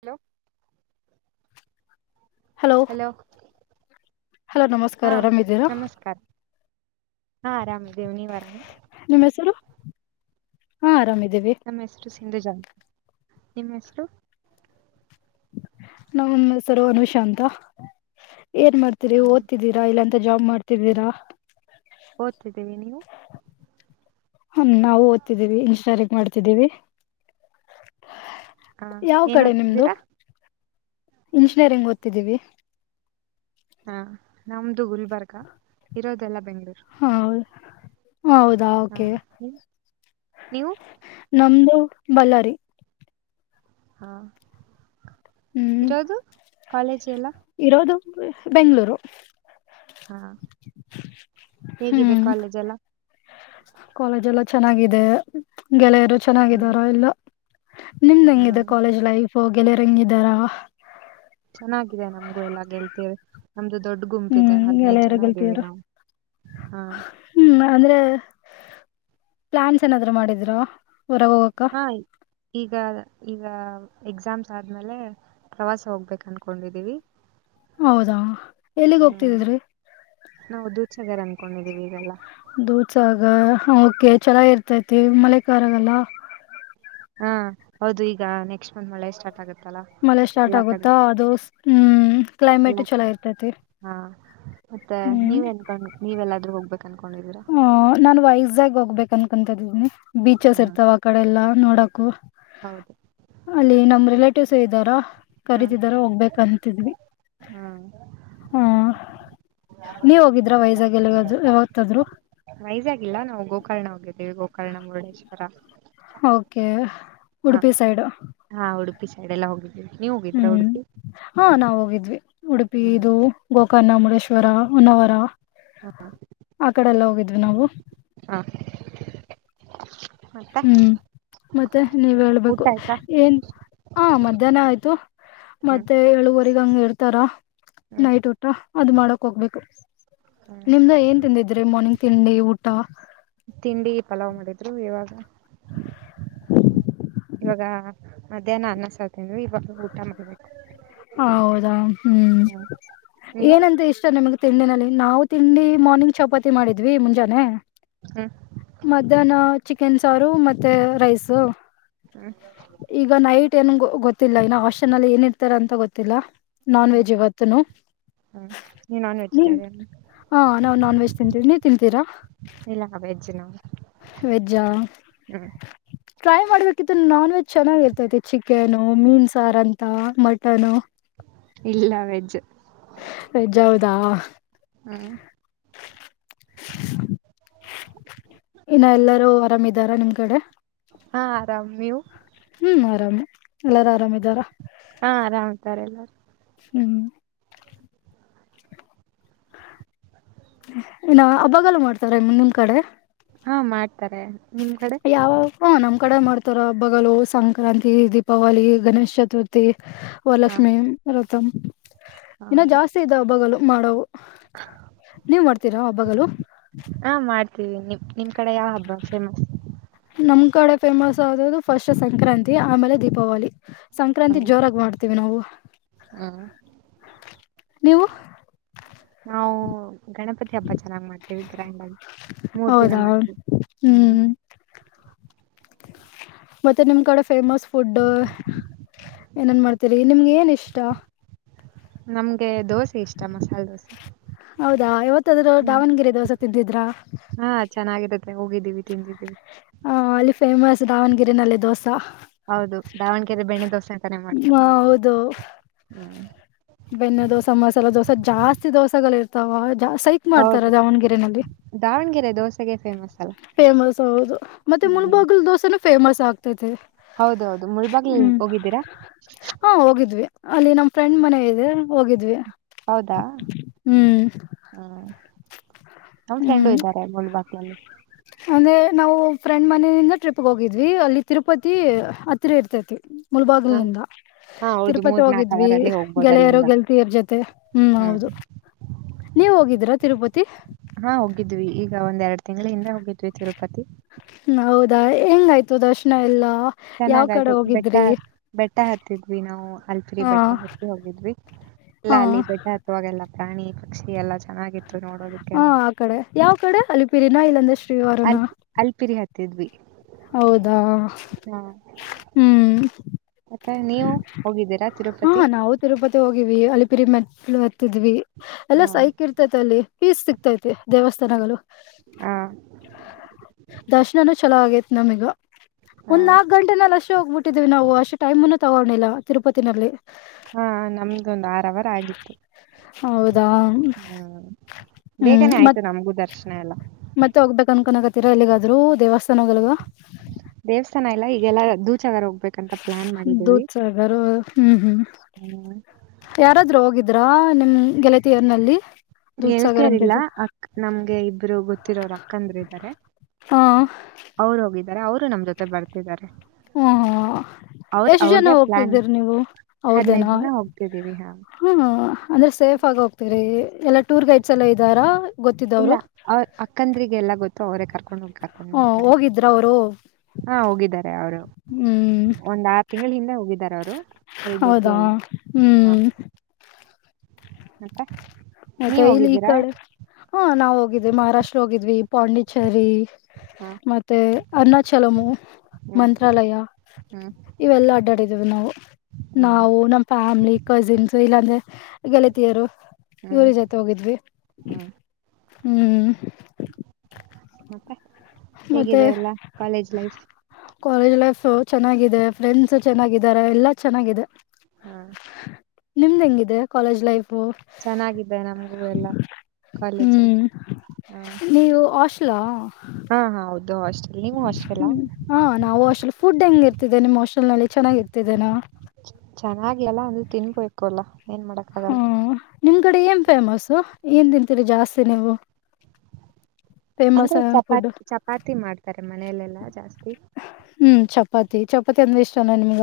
Hello hello hello hello ನಮಸ್ಕಾರ ಹಾ ಆರಾಮಿದ್ದೀರಾ ನಮಸ್ಕಾರ. ಹಾ ಆರಾಮ್ ಇದೀವಿ ನೀವ್ ಆರಾಮ. ನಿಮ್ಮ್ ಹೆಸರು ಹಾ ಆರಾಮಿದ್ದೀವಿ. ನಮ್ಮ ಹೆಸರು ಸಿಂಧುಜಾ ಅಂತ ನಿಮ್ಮ ಹೆಸರು. ನಮ್ಮ ಹೆಸರು ಅನುಷಾ ಅಂತ ಏನ್ ಮಾಡ್ತೀರಿ ಹ ಓದ್ತಿದ್ದೀರಿ ಇಲ್ಲ ಅಂತ ಜಾಬ್ ಮಾಡ್ತಿದ್ದೀರಾ. ಓದ್ತಿದ್ದೀವಿ ನೀವು. ಹಾಂ ನಾವು ಓದ್ತಿದ್ದೀವಿ ಇಂಜಿನಿಯರಿಂಗ್ ಮಾಡ್ತಿದ್ದೀವಿ. ಹ ಯಾವ ಏನ್ ಕಡೆ ನಿಮ್ದು ಓದ್ತಿದ್ದೀರಾ ಇಂಜಿನಿಯರಿಂಗ್ ಓದ್ತಿದ್ದೀವಿ. ಹಾ ನಮ್ದು ಗುಲ್ಬರ್ಗಾ ಇರೋದೆಲ್ಲಾ ಬೆಂಗಳೂರು. ಹೌದ ಹೌದಾ ಹ ಓಕೆ. ನೀವ್ ನೀವು ನಮ್ದು ಬಳ್ಳಾರಿ. ಹಾ ಹ್ಮ್ ಇರೋದು ಕಾಲೇಜ್ ಎಲ್ಲಾ. ಇರೋದು ಬೆಂಗಳೂರು. ಹಾ ಹೇಗಿದೆ ಹ್ಮ್ ಕಾಲೇಜ್ ಎಲ್ಲಾ. ಕಾಲೇಜ್ ಎಲ್ಲ ಚೆನ್ನಾಗಿದೆ ಗೆಳೆಯರು ಹ್ಮ್ ಚೆನ್ನಾಗಿದಾರ ಎಲ್ಲಾ. ನಿಮ್ದ್ ಹೆಂಗಿದೆ ಹ್ಮ್ ಕಾಲೇಜ್ ಲೈಫ್ ಗೆಳೆಯರ್ ಹೆಂಗಿದಾರಾ. ಚೆನ್ನಾಗಿದೆ ನಮ್ಗು ಎಲ್ಲ ಗೆಳತಿಯೇರು. ನಮ್ದು ದೊಡ್ಡ ಗುಂಪ ಇದೆ ಹ್ಮ್ ಹದ್ನೈದು ಗೆಳೆಯರು ಜನ ಇದ್ದೀವಿ ಗೆಳತಿಯರು ನಾವು ಹಾ. ಹ್ಮ್ ಅಂದ್ರೆ ಪ್ಲಾನ್ಸ್ ಏನಾದ್ರು ಮಾಡಿದ್ರ ಹೊರಗ ಹೋಗಕ್ಕ. ಹಾ ಈಗ ಈಗ ಎಕ್ಸಾಮ್ಸ್ ಆದ್ಮೇಲೆ ಪ್ರವಾಸ ಹೋಗ್ಬೇಕ ಅನ್ಕೊಂಡಿದ್ದೀವಿ. ಹೌದಾ ಎಲ್ಲಿಗ್ ಹ್ಮ್ ಹೋಗ್ತಿದಿದ್ರಿ. ನಾವು ದುದಸಗಾರ್ ಅನ್ಕೊಂಡಿದೀವಿ ಈಗೆಲ್ಲಾ. ದೂಸಾಗ ಓಕೆ ಚೆನ್ನಾಗಿ ಇರ್ತೈತಿ ಮಳೆಗಾಲ ಅಲ್ಲ. ಹಾ ಹೌದು ಈಗ ನೆಕ್ಸ್ಟ್ ಮಳೆ ಮಳೆ ಸ್ಟಾರ್ಟ್ ಆಗುತ್ತೆ. ಮಳೆ ಸ್ಟಾರ್ಟ್ ಆಗುತ್ತಾ ಅದು ಹ್ಮ್ ಕ್ಲೈಮೇಟು ಎಲ್ಲಾ ಚಲೋ ಕಡೆ ಇರ್ತೈತಿ. ಹಾ ಮತ್ತೆ ಹ್ಮ್ ನೀವ್ ಎನ್ಕೊಂಡ ನೀವ್ಲ್ಲಾದ್ರೂ ಹೋಗ್ಬೇಕು ಕನ್ಕೊಂಡರಿ. ಹ ನಾನ್ ವೈಜಾಗ ಹೋಗ್ಬೇಕು ಅನ್ಕಂತ ಇದಿದ್ದೀನಿ ಬೀಚಸ್ ಇರ್ತಾವ ಆಕಡೆ ಎಲ್ಲಾ ನೋಡಕು. ಹೌದ. ಅಲ್ಲಿ ನಮ್ ರಿಲೇಟಿವ್ಸ್ ಇದ್ದಾರ ಹ್ಮ ಕರೀತಿದಾರ ಹೋಗ್ಬೇಕಂತಿದ್ವಿ. ಹಾ ಹ್ಮ ನೀವ್ ಹೋಗಿದ್ರ ವೈಜಾಗ್ ಎಲ್ಲಿಗಾದ್ೂ ಯಾವತ್ತಾದ್ರು. ವೈಜಾಗಿಲ್ಲ ನಾವು ಗೋಕರ್ಣ ಹೋಗಿದ್ದೀವಿ ಗೋಕರ್ಣ ಮುರುಡೇಶ್ವರ. ಓಕೆ ಹಾ ಉಡುಪಿ ಸೈಡು. ಹಾ ಉಡುಪಿ ಸೈಡ್ ಎಲ್ಲ ಹೋಗಿ ದ್ವಿ ನೀವು ಹೋಗಿದ್ರಾ. ಹ್ಮ್ ಉಡುಪಿ ಹಾ ನಾವ ಹೋಗಿದ್ವಿ ಉಡುಪಿ ಹ್ಮ್ ಇದು ಗೋಕರ್ಣ ಮುಡೇಶ್ವರ ಉನವರ ಆ ಕಡೆ ಎಲ್ಲ ಹೋಗಿದ್ವಿ ನಾವು. ಹಾ ಮತ್ತೆ ಹ್ಮ್ ಮತ್ತೆ ನೀವ್ ಊಟ ಹೇಳ್ಬೇಕು ಆಯ್ತಾ ಏನ್ ಹಾ ಮಧ್ಯಾಹ್ನ ಆಯ್ತು ಹ್ಮ್ ಮತ್ತೆ ಏಳುವರೆಗ ಹಂಗ ಇರ್ತಾರ ಹ್ಮ್ ನೈಟ್ ಊಟ ಊಟ ಅದು್ ಮಾಡಕ್ ಹೋಗ್ಬೇಕು ಹ್ಮ್ ನಿಮ್ದ ಏನ್ ತಿಂದಿದ್ರಿ ಮಾರ್ನಿಂಗ್ ತಿಂಡಿ ಊಟ. ತಿಂಡಿ ಪಲಾವ್ ಮಾಡಿದ್ರು ಇವಾಗ ಇವಾಗ ಮಧ್ಯಾಹ್ನ ಅನ್ನಸತಿಂದವಿ ಇವಾಗ ಊಟ ಮಾಡ್ಬೇಕು ಹೌದಾ ಹ್ಮ್ ನೀವು ಏನಂತ ಇಷ್ಟ ನಮ್ಗ ತಿಂಡಿನಲ್ಲಿ ನಾವು ತಿಂಡಿ ಮಾರ್ನಿಂಗ್ ಚಪಾತಿ ಮಾಡಿದ್ವಿ ಮುಂಜಾನೆ. ಹ್ಮ್ ಮಧ್ಯಾಹ್ನ ಚಿಕನ್ ಸಾರು ಮತ್ತೆ ರೈಸ. ಹ್ಮ ಈಗ ನೈಟ್ ಏೊ ಗೊತ್ತಿಲ್ಲ ಇನ್ನ ಹಾಸ್ಟೆನ್ಲ್ಲಿ ಏನ್ ಇರ್ತಾರ ಅಂತ ಗೊತ್ತಿಲ್ಲ. ನಾನ್ ಹ್ಮ್ ವೆಜ್ ಇವತ್ತುನು ಹ್ಮ್ ನೀವ್ ನಾನ್ [inaudible] ನೀನ್ ವೆಜಿಟೇರಿಯನ್ ಹ ನಾವು ನಾನ್ ವೆಜ್ ತಿಂತೀವಿ ನೀವ ತಿಂತೀರಾ? ಇಲ್ಲ ವೇಜ್ಜ ನ ವೆಜ್ಜಾ ಟ್ರೈ ಮಾಡ್ಬೇಕಿತ್ತು ನಾನ್ ವೆಜ್ ಚೆನ್ನಾಗಿ ಇರ್ತೈತಿ ಚಿಕನು ಮೀನ್ಸಾರ ಅಂತ ಮಟನು ಇಲ್ಲ ವೆಜ್ ವೆಜ್ ಹೌದಾ ಹ್ಮ್ [inaudible] ಇನ್ನ ಎಲ್ಲಾರೂ ಆರಾಮ್ದಾರ ನಿಮ್ ಕಡೆ ಹಾ ಆರಾಮ್ ನೀವು ಹ್ಮ್ ಆರಾಮ್ ಎಲ್ಲಾರು ಆರಾಮಿದಾರ ಹಾ ಆರಾಮ್ತಾರೆ ಎಲ್ಲಾರೂ ಹ್ಮ್ [inaudible] ನ ಹಬ್ಬಗಲು ಮಾಡ್ತಾರ ಮುಂದ್ ಕಡೆ ಹಾ ಮಾಡ್ತಾರೆ ನಿಮ್ ಕಡೆ ಯಾವ ಹ ನಮ್ ಕಡೆ ಮಾಡ್ತಾರ ಹಬ್ಬಗಲು ಸಂಕ್ರಾಂತಿ ದೀಪಾವಳಿ ಗಣೇಶ್ ಚತುರ್ಥಿ ತಿ ಹಾ ವಲಕ್ಷ್ಮ ರತಂ ಹಾ [inaudible] ಇನ್ನ ಜಾಸ್ತಿ ಇದ ಹಬ್ಬಗಲು ಮಾಡವು [inaudible] ನೀವ್ ಮಾಡ್ತೀರಾ ಹಬ್ಬಗಲು ಹಾ ಮಾಡ್ತೀವಿ ನಿ ನಿಮ್ ಕಡೆ ಯಾವ ಹಬ್ಬ ಫೇಮಸ್ ನಮ್ ಕಡೆ ಫೇಮಸ್ ಆದದು ಫಸ್ಟ್ ಸಂಕ್ರಾಂತಿ ಆಮೇಲೆ ದೀಪಾವಳಿ ಸಂಕ್ರಾಂತಿ ಹ್ಮ್ ಜೋರಾಗಿ ಮಾಡ್ತೀವಿ ನಾವು ಹ್ಮ್ [inaudible] ನೀವು ನಾವು ಗಣಪತಿ ಗಣಪತಿ ಹಬ್ಬ ಚೆನ್ನಾಗ್ ಮಾಡ್ತೀವಿ ಗ್ರೈಂಡ್ ಆಗಿ ಮೂರ್ ದಿನ ಮಾಡ್ತೀವಿ ಹ್ಮ [inaudible] ಮತ್ತೆ ನಿಮ್ ಕಡೆ ಫೇಮಸ್ ಫುಡ್ [inaudible] ಏನ್ ಏನ್ ಮಾಡ್ತೀರಿ ನಿಮ್ಗೆ ಏನ್ ಇಷ್ಟ ನಮ್ಗೆ ದೋಸೆ ಇಷ್ಟ ಮಸಾಲೆ ದೋಸೆ [inaudible] ಹೌದಾ ಯವತ್ತಾದ್ರೂ ಹ್ಮ್ ದಾವಣಗೆರೆ ದೋಸಾ ತಿದ್ದಿದ್ರಾ? ಹಾ ಚೆನ್ನಾಗಿದೆ ಹೋಗಿದ್ದೀವಿ ತಿಂದಿದ್ದೀವಿ ಹ ಅಲ್ಲಿ ಫೇಮಸ್ ಡಾವಣಗಿರನಲ್ಲಿ ದೋಸೆ ಹೌದು ಡಾವಣಗೆರೆ ಬೆಣ್ಣೆ ದೋಸೆ ಅಂತಾನೇ ಮಾಡ್ತಾರಲ್ಲ ಹೌದು [inaudible] ಹ್ಮ್ ಬೆಣ್ಣೆ ದೋಸಾ ಮಸಾಲೆ ದೋಸೆ ಜಾಸ್ತಿ ದೋಸೆಗಳ ಇರ್ತಾವ ಜಾ ಸೈಕ್ ಹೌದು ಮಾಡ್ತಾರ ದಾವಣಗೆರೆಯಲ್ಲಿ ದಾವಣಗೆರೆ ದೋಸೆಗೆ ಫೇಮಸ್ ಅಲ್ಲ [inaudible] ಫೇಮಸ್ ಹೌದು ಮತ್ತೆ ಹ್ಮ್ ಮುಲ್ಬಾಗಲ್ ದೋಸೆನು ಫೇಮಸ್ ಆಗ್ತೈತೆ ಹೌದೌ ಹೌದ ಮುಳ್ಬಾಗ್ಲಲ್ಲಿ ಹೋಗಿದ್ದೀರಾ? ಹು ಹೋಗಿದ್ವಿ ಅಲ್ಲಿ ನಮ್ ಫ್ರೆಂಡ್ ಮನೆ ಇದೆ ಹೋಗಿದ್ವಿ. ಹೌದಾ ಹ್ಮ್ [inaudible] ಹ್ಮ ನಮ್ಮ್ ಹ್ಮ್ ಫ್ರೆಂಡು ಇದ್ದಾರೆ ಮುಲ್ಬಾಕ್ಲ್ಲಿ ಅಂದ್ರೆ ನಾವು ಫ್ರೆಂಡ್ ಮನೆಯಿಂದ ಟ್ರಿಪ್ಗೆ ಹೋಗಿದ್ವಿ ಅಲ್ಲಿ ತಿರುಪತಿ ಹತ್ತಿರ ಇರ್ತೈತಿ ಮುಳಭಾಗಾಗಿಲ್ ಹಾ ನಿಂದ ಹಾ ಹೌದು ತಿರುಪತಿ ಮೂರ್ ನಾಲ್ಕು ಹೋಗಿದ್ವಿ ಅವರಲ್ಲಿ ಹೋಗ್ಬೋದು ಗೆಳೆಯರ ಅಲ್ಲಿಂದ ಗೆಲ್ತಿಯರ್ ಜೊತೆ ಹ್ಮ್ ಹೌದು ನೀವ್ ಹೋಗಿದ್ರಾ ತಿರುಪತಿ ಹಾ ಹೋಗಿದ್ವಿ ಈಗ ಒಂದ್ ಎರಡ್ ತಿಂಗಳ ಹಿಂದೆ ಹೋಗಿದ್ವಿ ತಿರುಪತಿ ಹೌದಾ ಹೆಂಗಾಯ್ತು ದರ್ಶನ ಎಲ್ಲಾ ಯಾವ್ ಚೆನ್ನಾಗ್ ಕಡೆ ಆಯ್ತು ಬೆಟ್ಟ ಹೋಗಿದ್ರಿ ಬೆಟ್ಟ ಹತ್ತಿದ್ವಿ ನಾವು ಅಲ್ಪರಿ ಹ ಬೆಟ್ಟ ಹತ್ತಿ ಹೋಗಿದ್ವಿ. ಹ ಎಲ್ಲ ಅಲ್ಲಿ ಬೆಟ್ಟ ಹತ್ತುವಾಗೆಲ್ಲಾ ಪ್ರಾಣಿ ಪಕ್ಷಿ ಎಲ್ಲಾ ಚೆನ್ನಾಗಿತ್ತು ಹ ನೋಡೋದಕ್ಕೆಲ್ಲ. ಆ ಕಡೆ ಯಾವ್ ಕಡೆ ಅಲಿಪಿರಿನ ಇಲ್ಲಾಂದ್ರೆ ಶ್ರೀವಾರನ. ಅಲ್ ಅಲ್ಪಿರಿ ಹತ್ತಿದ್ವಿ ಹೌದಾ ಹಾ. ಹ್ಮ್ ಮತ್ತೆ ನೀವು ಹೋಗಿದ್ದೀರಾ ಹಾ ತಿರುಪತಿ. ನಾವು ತಿರುಪತಿ ಹೋಗಿವವಿ ಅಲಿಪಿರಿ ಮೆಟ್ಲು ಹತ್ತಿದ್ವಿ ಎಲ್ಲಾ ಹಾ ಸೈಕ್ ಇರ್. ತ ಅಲ್ಲಿ ಪೀಸ್ ಸಿಕ್ತೈತಿ ದೇವಸ್ಥಾನಗಳು. ಹಾ- ದರ್ಶನಾನು ಚಲೋ ಆಗೈತ್ ನಮೀಗ ಹಾ ಒಂದ್ ನಾಲ್ಕ ಗಂಟೆ. ಲ್ಲಿ ಅಷ್ಟೇ ಹೋಗ್ಬಿಟ್ಟಿದೀವಿ ನಾವು ಅಷ್ಟೇ ಟೈಮ್ನು ತಗೋಿಲ್ಲ ತಿರುಪಿನಲ್ಲಿ. ಹಾ ನಮ್ದು ಒಂದು್ ಆರವರ ಆಗಿತ್ತು ಹೌದಾ ಹ್ಮ. ಹ್ಮ್ ಬೇಗನೆ ಆಯ್ತು ಮತ್ ನಮಗೂ ದರ್ಶನ ಎಲ್ಲ. ಮತ್ತೆ ಹೋಗ್ಬೇಕಕ್ ಅನ್ಕನ್ಕತ್ತೀರಾ ಎಲ್ಲಿಗಾದ್ೂ ದೇವಸ್ಥಾನ ಹೋಗಲ್ಗ. ದೇವಸ್ಥಾನ ಇಲ್ಲ ಈಗೆಲ್ಲ ದೂಚಗಾರ ಹೋಗ್ಬೇಕು. ಂತ ಪ್ಲಾನ್ ಮಾಡಿದೀವಿ. ದೂದ್ಸಾಗರ್ ಹ್ಮ್ ಹ್ಮ್ ಯಾರಾದ್ರೂ ಹೋಗಿದ್ರಾ ನಿಮ್ ಗೆಳತಿಯರ್ ನಲ್ಲಿ. ಗೆಳ್ತಾರಿಲ್ಲ ಅಕ್ ನಮ್ಗೆ ಇಬ್ರು ಗೊತ್ತಿರೋರು ಅಕ್ಕಂದ್ರ ಇದಾರೆ. ಹಾ ಅವರು ಹೋಗಿದ್ದಾರೆ ಅವರು ನಮ್ ಜೊತೆ ಬರ್ತಿದ್ದಾರೆ. ಹ್ಮ ಹಾ ಅವದ ಎಷ್ಟ್ ಜನ ಅವ್ರ್ದೇ ಪ್ಲಾನ್ ಹೋಗ್ತಿದ್ದೀರಿ ನೀವು ಹದ್ಿನೈದು ಜನ ಹೋಗ್ತಿದ್ದೀವಿ ಹಾ. ಹ್ಮ್ ಅಂದ್ರೆ ಸೇಫ್ ಆಗಿ ಹೋಗ್ತರಿ ಎಲ್ಲಾ ಟೂರ್ ಗೈಡ್ಸ್ ಎಲ್ಲ ಇದ್ದಾರಾ. ಇಲ್ಲ ಗೊತ್ತಿದ್ದವ್ರು ಅವ ಅಕ್ಕಂದ್ರಿಗೆ ಎಲ್ಲಾ ಗೊತ್ತು ಅವರೇ ಕರ್ಕೊಂಡ್ ಹೋಗ್ರ್. ಹ್ಮ ಹೋಗಿದ್ರ ಅವರು. ಹಾ ಹೋಗಿದ್ದಾರೆ ಅವರು ಹ್ಮ್ ಒಂದ್ ಆರು ತಿಂಗಳ ಹಿಂದೆ ಹೋಗಿದ್ದಾರೆ ಅವರು. ಹಗ್ ಗೊತ್ತೇ ಹೌದಾ ಅಲ್ಲ ಹಾ. ಹ್ಮ್ ಮತ್ತೆ- ಮತ್ತೆ ನೀವ್ ಇಲ್ಲಿ ಈ ಹೋಗಿದ್ದೀರಾ ಕಡೆ ಹಾ ನಾವ ಹೋಗಿದ್ವಿ ಮಹಾರಾಷ್ಟ್ರ ಹೋಗಿದ್ವಿ ಪಾಂಡಿಚೆರಿ. ಹಾ ಮತ್ತೆ ಅರ್ಣಾಚಲಮು ಹ್ಮ್ ಮಂತ್ರಾಲಯ. ಹ್ಮ್ ಇವೆಲ್ಲಾ ಅಡ್ಡಾಡಿದೇವಿ ನಾವು ಹ್ಮ್ ನಾವು ನಮ್ ಫ್ಯಾಮಿಲಿ ಕಸಿನ್ಸ್ ಇಲ್ಲಾಂದ್ರೆ. ಗೆಳತಿಯರು ಇವ್ರ ಜೊತೆ ಹೋಗಿದ್ವಿ. ಹ್ಮ. ಹ್ಮ್- ಮತ್ತೆ ಮತ್ತೆ ಹೇಗಿದೆ ಎಲ್ಲ ಕಾಲೇಜ್ ಲೈಫ್. ಕಾಲೇಜ್ ಲೈಫ್ ಚೆನ್ನಾಗಿದೆ ಫ್ರೆಂಡ್ಸ್ ಚೆನ್ನಾಗಿದ್ದಾರೆ ಎಲ್ಲಾ ಚೆನ್ನಾಗಿದೆ. ಹಾ- ನಿಮ್ದ ಹೆಂಗಿದೆ ಕಾಲೇಜ್ ಲೈಫು. ಚೆನ್ನಾಗಿದ್ದೆ ನಮ್ಗೂ ಎಲ್ಲಾ. ಹ್ಮ್ ನೀವು ಹಾಸ್ಟೆಲ್ ಹಾ. ಹಾ ಹಾ ಹೌದು ಹಾಸ್ಟೆಲ್ ನೀವು ಹಾಸ್ಟೆಲ್ ಲ್ಲ. ಹಾ ನಾವು ಹಾಸ್ೆಲ್ ಫುಡ್ ಹೆಂಗ ಇರ್ತಿದ್ದೇ ನಿಮ್ ಹೋಸ್ೆಲ್ ನಲ್ಲಿ ಚೆನ್ನಾಗಿ ಇರ್ತೇನೆ. ಚೆನ್ನಾಗ್ಲಲ್ಲ ಅಂದ್ರ ತಿನ್ಬೇಕೋು ಅಲ್ಲಾ ಏನ್ ಮಾಡಕ್. ಹ್ಮ ಆಗಲ್ಲ ನಿಮ್ ಕಡೆ ಏನ್ ಫೇಮಸ್ು ಏನ್ ತಿಂತೀರಿ ಜಾಸ್ತಿ ನೀವು. ಫೇಮಸ್ ಅಂದ್ರೆ ಚಪಾತಿ ಫುಡ್ ಚಪಾತಿ ಮಾಡ್ತಾರೆ ಮನೆಯಲೆೆಲ್ಲಾ ಜಾಸ್ತಿ. ಹ್ಮ್ ಚಪಾತಿ ಚಪಾತಿ ಅಂದ್ರೆ ಇಷ್ಟಾನ ನಿಮ್ಗ.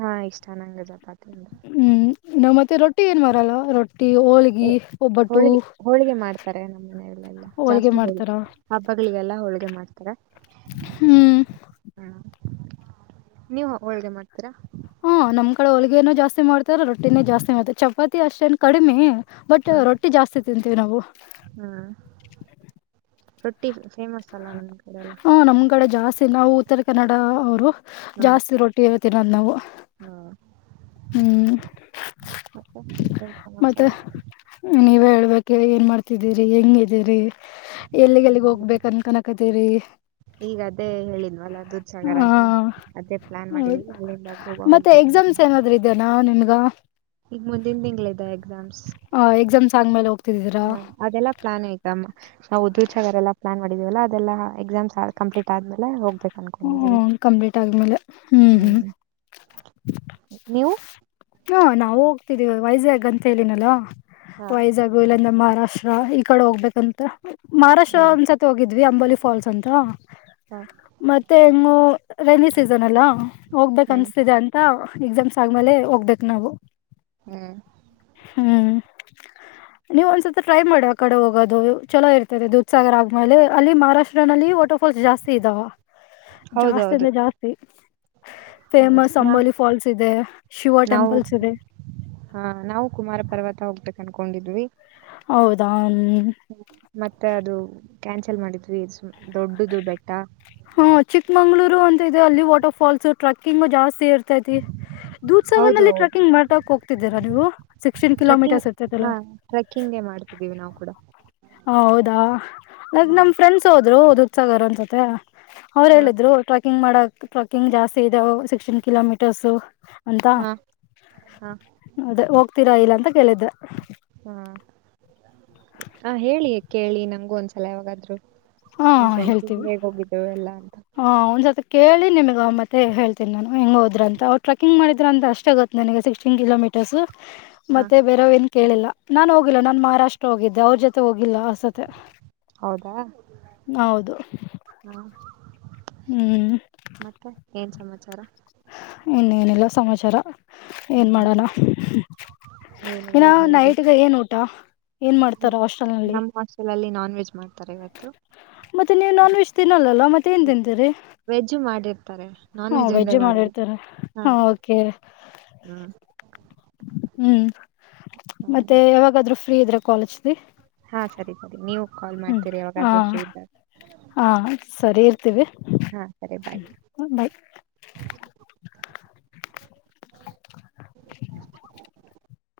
ಹಾ ಇಷ್ಟ ನಂಗೆ ಚಪಾತ ಅಂದ್ರೆ. ಹ್ಮ್ ನಮ್ಮ್ ಮತ್ತೆ ರೋಟ್ಟ. ರೊಟ್ಟಿ ಏನ್ ಮಾರಲ್ಲ ರೊಟ್ಟಿ ಹೋಳ್ಗಿ ಒಬ್ಬಟ್ಟು. ಹೋಳಿಗೆ ಹೋಳಿಗೆ ಮಾಡ್ತಾರೆ ಹೋಲ್ಗೆ ಮಾಡ್ತಾರಾ- ಹಬ್ಬಗಳಿಗೆಲ್ಲಾ ಹೋಳ್ಗೆ ಮಾಡ್ತಾರೆ. ಹ್ಮ್, ಹಾ, ನೀವು ಹೊಳ್ಗೆ ಮಾಡ್ತೀರಾ ಹಾ, ನಮ್ ಕಡೆ ಹ ಹೊಳ್ಗೆನು ಜಾಸ್ತಿ ಮಾಡ್ತಾರ, ರೊಟ್ಟಿನು ಜಾಸ್ತಿ ಮಾಡ್ತಾರ, ಚಪಾತಿ ಅಷ್ಟೇನ್ ಕಡಿಮೆ. ಬಟ್ ಹ್ಮ ರೊಟ್ಟಿ ಜಾಸ್ತಿ ತಿಂತೀವಿ ನಾವು. ಹ್ಮ್, ರೊಟ್ಟಿ ಫೇಮಸ್ ಅಲ್ಲ ನಿಮ್ಮ ಕಡೆ ಎಲ್ಲಾ ನಮಕಡೆ ಜಾಸ್ತಿ ನಾವು ಉತ್ತರ ಕನ್ನಡ ಅವರು ಹ್ಮ್ ಜಾಸ್ತಿ ರೊಟ್ಟಿನೆ ತಿನ್ನದ್ ನಾವು. ಹಾ, ಹ್ಮ್ ಮತ್ತೆ ಏನ್ ಸಮಾಚಾರ ನೀವ್ ಹೇಳ್ಬೇಕು ಏನ್ ಮಾಡ್ತಿದ್ದೀರಿ ಹೆಂಗಿದೀರಿ ಎಲ್ಲಿಗೆ ಎಲ್ಲಿಗ್ ಚೆನ್ನಾಗಿದೆ ಹೋಗ್ಬೇಕ ಅನ ಕನಕ್ ಕದ ರ [inaudible] ಈಗ ಅದೇ ಹೇಳಿದವಲ್ಲ ದೂದಸಾಗರ್ ಆ ಅಂತ. ಅದೇ ಪ್ಲಾನ್ ಮಾಡಿದ್ವಿ ಅಲ್ಲಿಂದ ಹೋಗ ಹೋಗ್ ಮತ್ತೆ ಎಕ್ಸಾಮ್ಸ್ ಏನಾದ್ರುಇದೆಎನ ನಿನ್ಗ. ಈಗ ಮುಂದಿನ ತಿಂಗಳಿದೆ ಎಕ್ಸಾಮ್ಸ್ ಹಾ, ಎಕ್ಸಾಮ್ಸ್ ಆದಮೇಲೆ ಹಾ, ಅದೆಲ್ಲ ಪ್ಲಾನ್ ಆಯ್ತು ನಾವು ಉದ್ರೂ [unintelligible] ಚಗರೆಲ್ಲ ಪ್ಲಾನ್ ಮಾಡಿದೀವಲ್ಲ ಅದೆಲ್ಲ ಎಕ್ಸಾಮ್ಸ್ ಕಂಪ್ಲೀಟ್ ಆದ್ಮೇಲೆ ಹೋಗ್ಬೇಕು. ಅನ್ಕೊಂಡಿದೀವಿ ಹ್ಮ್, ಕಂಪ್ಲೀಟ್ ಆ ಆದ್ಮೇಲೆ ಹ್ಮ್, ಹ್ಮ್ ನೀವು ಹಾ, ನಾವವು ಹೋಗ್ತಿದ್ದೀವ ವೈಜಾಗ್ ಅಂತ ಹೇಳಿನಲ್ಲ [unintelligible] ಹಾ ವೈಜಾಗ್ ಇಲ್ಲಾಂದ್ರೆ ಮಹಾರಾಷ್ಟ್ರ ಈ ಕಡೆ ಹೋಗ್ಬೇಕಂತ ಮಹಾರಾಷ್ಟ್ರ ಹ್ಮ್ ಒಂದಸ ತೋಗಿದ್ವಿ ಅಂಬಾಲಿ ಫಾಲ್ಸ್ ಅಂತ. ಹಾ [inaudible] ಮತ್ತೆ ಹೆಂಗ ರೈನಿ ಸೀಸನ್ ಅಲ್ಲಾ ಹೋಗ್ಬೇಕ ಹ್ಮ್ ಅನ್ಸ್ತಿದೆ ಅ ಎಕ್ಸಾಮ್ಸ್ ಆದ್ಮೇಲೆ ಹೋಗ್ಬೇಕು ನಾವು. ಹ್ಮ್, ಹ್ಮ್, ನೀವು ಒಂದ್ಸಲ ಟ್ರೈ ಮಾಡಿ ಆ ಕಡೆ ಹೋಗೋದು. ಚಲೋ ಇರ್ತದೆ ದುೂದಸಾಗರ್ ಆದ್ಮೇಲೆ ಅಲ್ಲಿ ಮಹಾರಾಷ್ಟ್ರ ನಲ್ಲಿ ಟೋ ಫಾಲ್ಸ್ ಜಾಸ್ತಿ ಇದಾವ ಜಾಸ್ತಿ ಹೌದೌದು ಅಂದ್ರೆ ಜಾಸ್ತಿ ಹೌದು ಫೇಮಸ್ ನಾ ಅಂಬೋಲಿ ಫಾಲ್ಸ್ ಇದೆ ಶಿವ ಟೆಂಪಲ್ಸ್ ಇದೆ. ಹಾ, ನಾವು ಕುಮಾರ ಪರ್ವತ ಹೋಗಬೇಕ್ ಅನ್ಕೊಂಡಿದ್ವಿ. ಹೌದಾ, ಹ್ಮ ಮತ್ತೆ ಅದು ಕ್ಯಾನ್ಸಲ್ ಮಾಡಿದ್ವಿ ದೊಡ್ಡದು ಬೆಟ್ಟ. ಹಾ, ಚಿಕ್ಮಂಗ್ಳೂರು ಅಂತ ಇದೆ ಅಲ್ಲಿ ವಾಟರ್ ಫಾಲ್ಸ್ ಟ್ರಕ್ಕಿಂಗ್ ಜಾಸ್ತಿ ಇರ್ತೈತಿ. ದೂದಸಾಗರ್ ಹೌದು ಹೌದು ನಲ್ಲಿಟ್ರಕಿಂಗ್ ಮಾಡಕ್ ಹೋಗ್ತಿದ್ದೀರ ನೀವು ಸೆಕ್ಸ್ಟನ ಟ್ರೆಕ್ಕಿಂಗ್ ಕೀಲೋಮೀಟರ [unintelligible] ಹಾ, ಟ್ರೆಕ್ಕಿಂಗ್ ಮಾಡ್ತಿದ್ದೀವಿ ನಾವು ಕೂಡ. ಹಾ, ಹೌದಾ! ಹ್ಮ ನಮ್ ಫ್ರೆಂಡ್ಸ್ ಹೋದ್ರು ದೂದಸಾಗರ ಅನ್ಸುತ್ತೆ. ಅವ್ರು ಹಾ ಹೇಳಿದ್ರು ಟ್ರೆಕ್ಕಿಂಗ್ ಮಾಡಕ್ ಟ್ರೆಕ್ಕಿಂಗ್ ಜಾಸ್ತಿ ಇದಾವಸಿಕ್ಸ್ಟೀನ್ ಕಿಲೋಮೀಟರ್ಸ್. ಅಂತ ಹಾ ಹಾ ಅದೇ ಹೋಗ್ತೀರಾ ಇಲ್ಲ ಅಂತ ಕೇಳಿದ್ದೆ. ಹಾ, ಆ ಹೇಳಿ ಕೇಳಿ ನಂಗು ಒಂದ್ಸಲ ಯಾವಾಗಾದ್ರು. ಹಾ ನಿಮ್ ಫ್ರೆಂಡ್ಸ ಹೇಳ್ತೀವಿ ಹೇಗ್ ಹೋಗಿದ್ದೇವೆ ಎಲ್ಲಾಂತ. ಹ ಒಂದ್ಸತಿ ಕೇಳಿ ನಿಮಗ ಮತ್ತ ಹೇಳ್ತಿನಿ. ನಾನು ಹೆಂಗೋದ್ರ ಅಂತ ಅವ್ರು ಟ್ರಕಿಂಗ್ ಮಾಡಿದ್ರ ಅಂತ ಅಷ್ಟೇ ಗೊತ್ತ. ನನಗ ಸಿಕ್ಸ್ಟೀನ್ ಕಿಲೋಮೀಟರ್ಸ್ ಹಾ ಮತ್ತೆ ಬೇರವ್ ಏನ್ ಕೇಳಿಲ್ಲ ನಾನ್ ಹೋಗಿಲ್ಲ ನಾನ್ ಮಹಾರಾಷ್ಟ್ರ ಹೋಗಿದ್ದೆ. ಅವ್ರ ಜೊತೆ ಹೋಗಿಲ್ಲ ಆಸತ್ತೆ ಹೌದಾ, ಹ್ಮ ಹ್ಮ್- ಮತ್ತೆ ಏನ್ ಸಮಾಚಾರ. ಇನ್ನೇನಿಲ್ಲ ಸಮಾಚಾರ ಏನ್ ಮಾಡೋಣ. ಏನ್ ಇನ್ನ ಎಲ್ಲಾ ಹೇಬೇಕ. ನೈಟ್ಗೆ ಏನ್ ಊಟ ಏನ್ ಮಾಡ್ತಾರ ಈಗ ಹಾಸ್ಟೆಲ್ ನಲ್ಲಿ ನಮ್ಮ ಹಾಸ್ಟೆಲಲ್ಲಿ ನಾನ್ ವೆಜ್ ಮಾಡ್ತಾರೆ ಇವತ್ತು. ಮತ್ತೆ ನೀವು ನಾನ್ ವೆಜ್ ತಿನ್ನಲ್ಲ ಮತ್ತೆ. ಏನ್ ತಿಂತೀರಿ ವೆಜ್ಜು ಮಾಡಿರ್ತಾರೆ. ನಾನ್ ಹಾ ವೆಜ್ ಅಂದೇ ಮಾಡಲ್ಲ ಮಾಡಿರ್ತಾರೆ ಹಾ ಓಕೆ ಹಾ. ಹ್ಮ್ ಹಾ ಮತ್ತೆ ಯಾವಾಗಾದ್ೂ ಫ್ರೀ ಇದ್ರೆ ಕಾಲೇಜ್್ದ. ಹಾ ಸರಿ ಸರಿ ನೀವು ಕಾಲ್ ಮಾಡ್ತೀರಿ ಹ ಯವಾಗಾದ್ರೂ ಫ್ರೀ ಇದ್ದ. ಹಾ ಸರಿ ಇರ್ತೀವಿ ಹಾ ಸರಿ ಬಾಯ್ ಬಾಯಿ.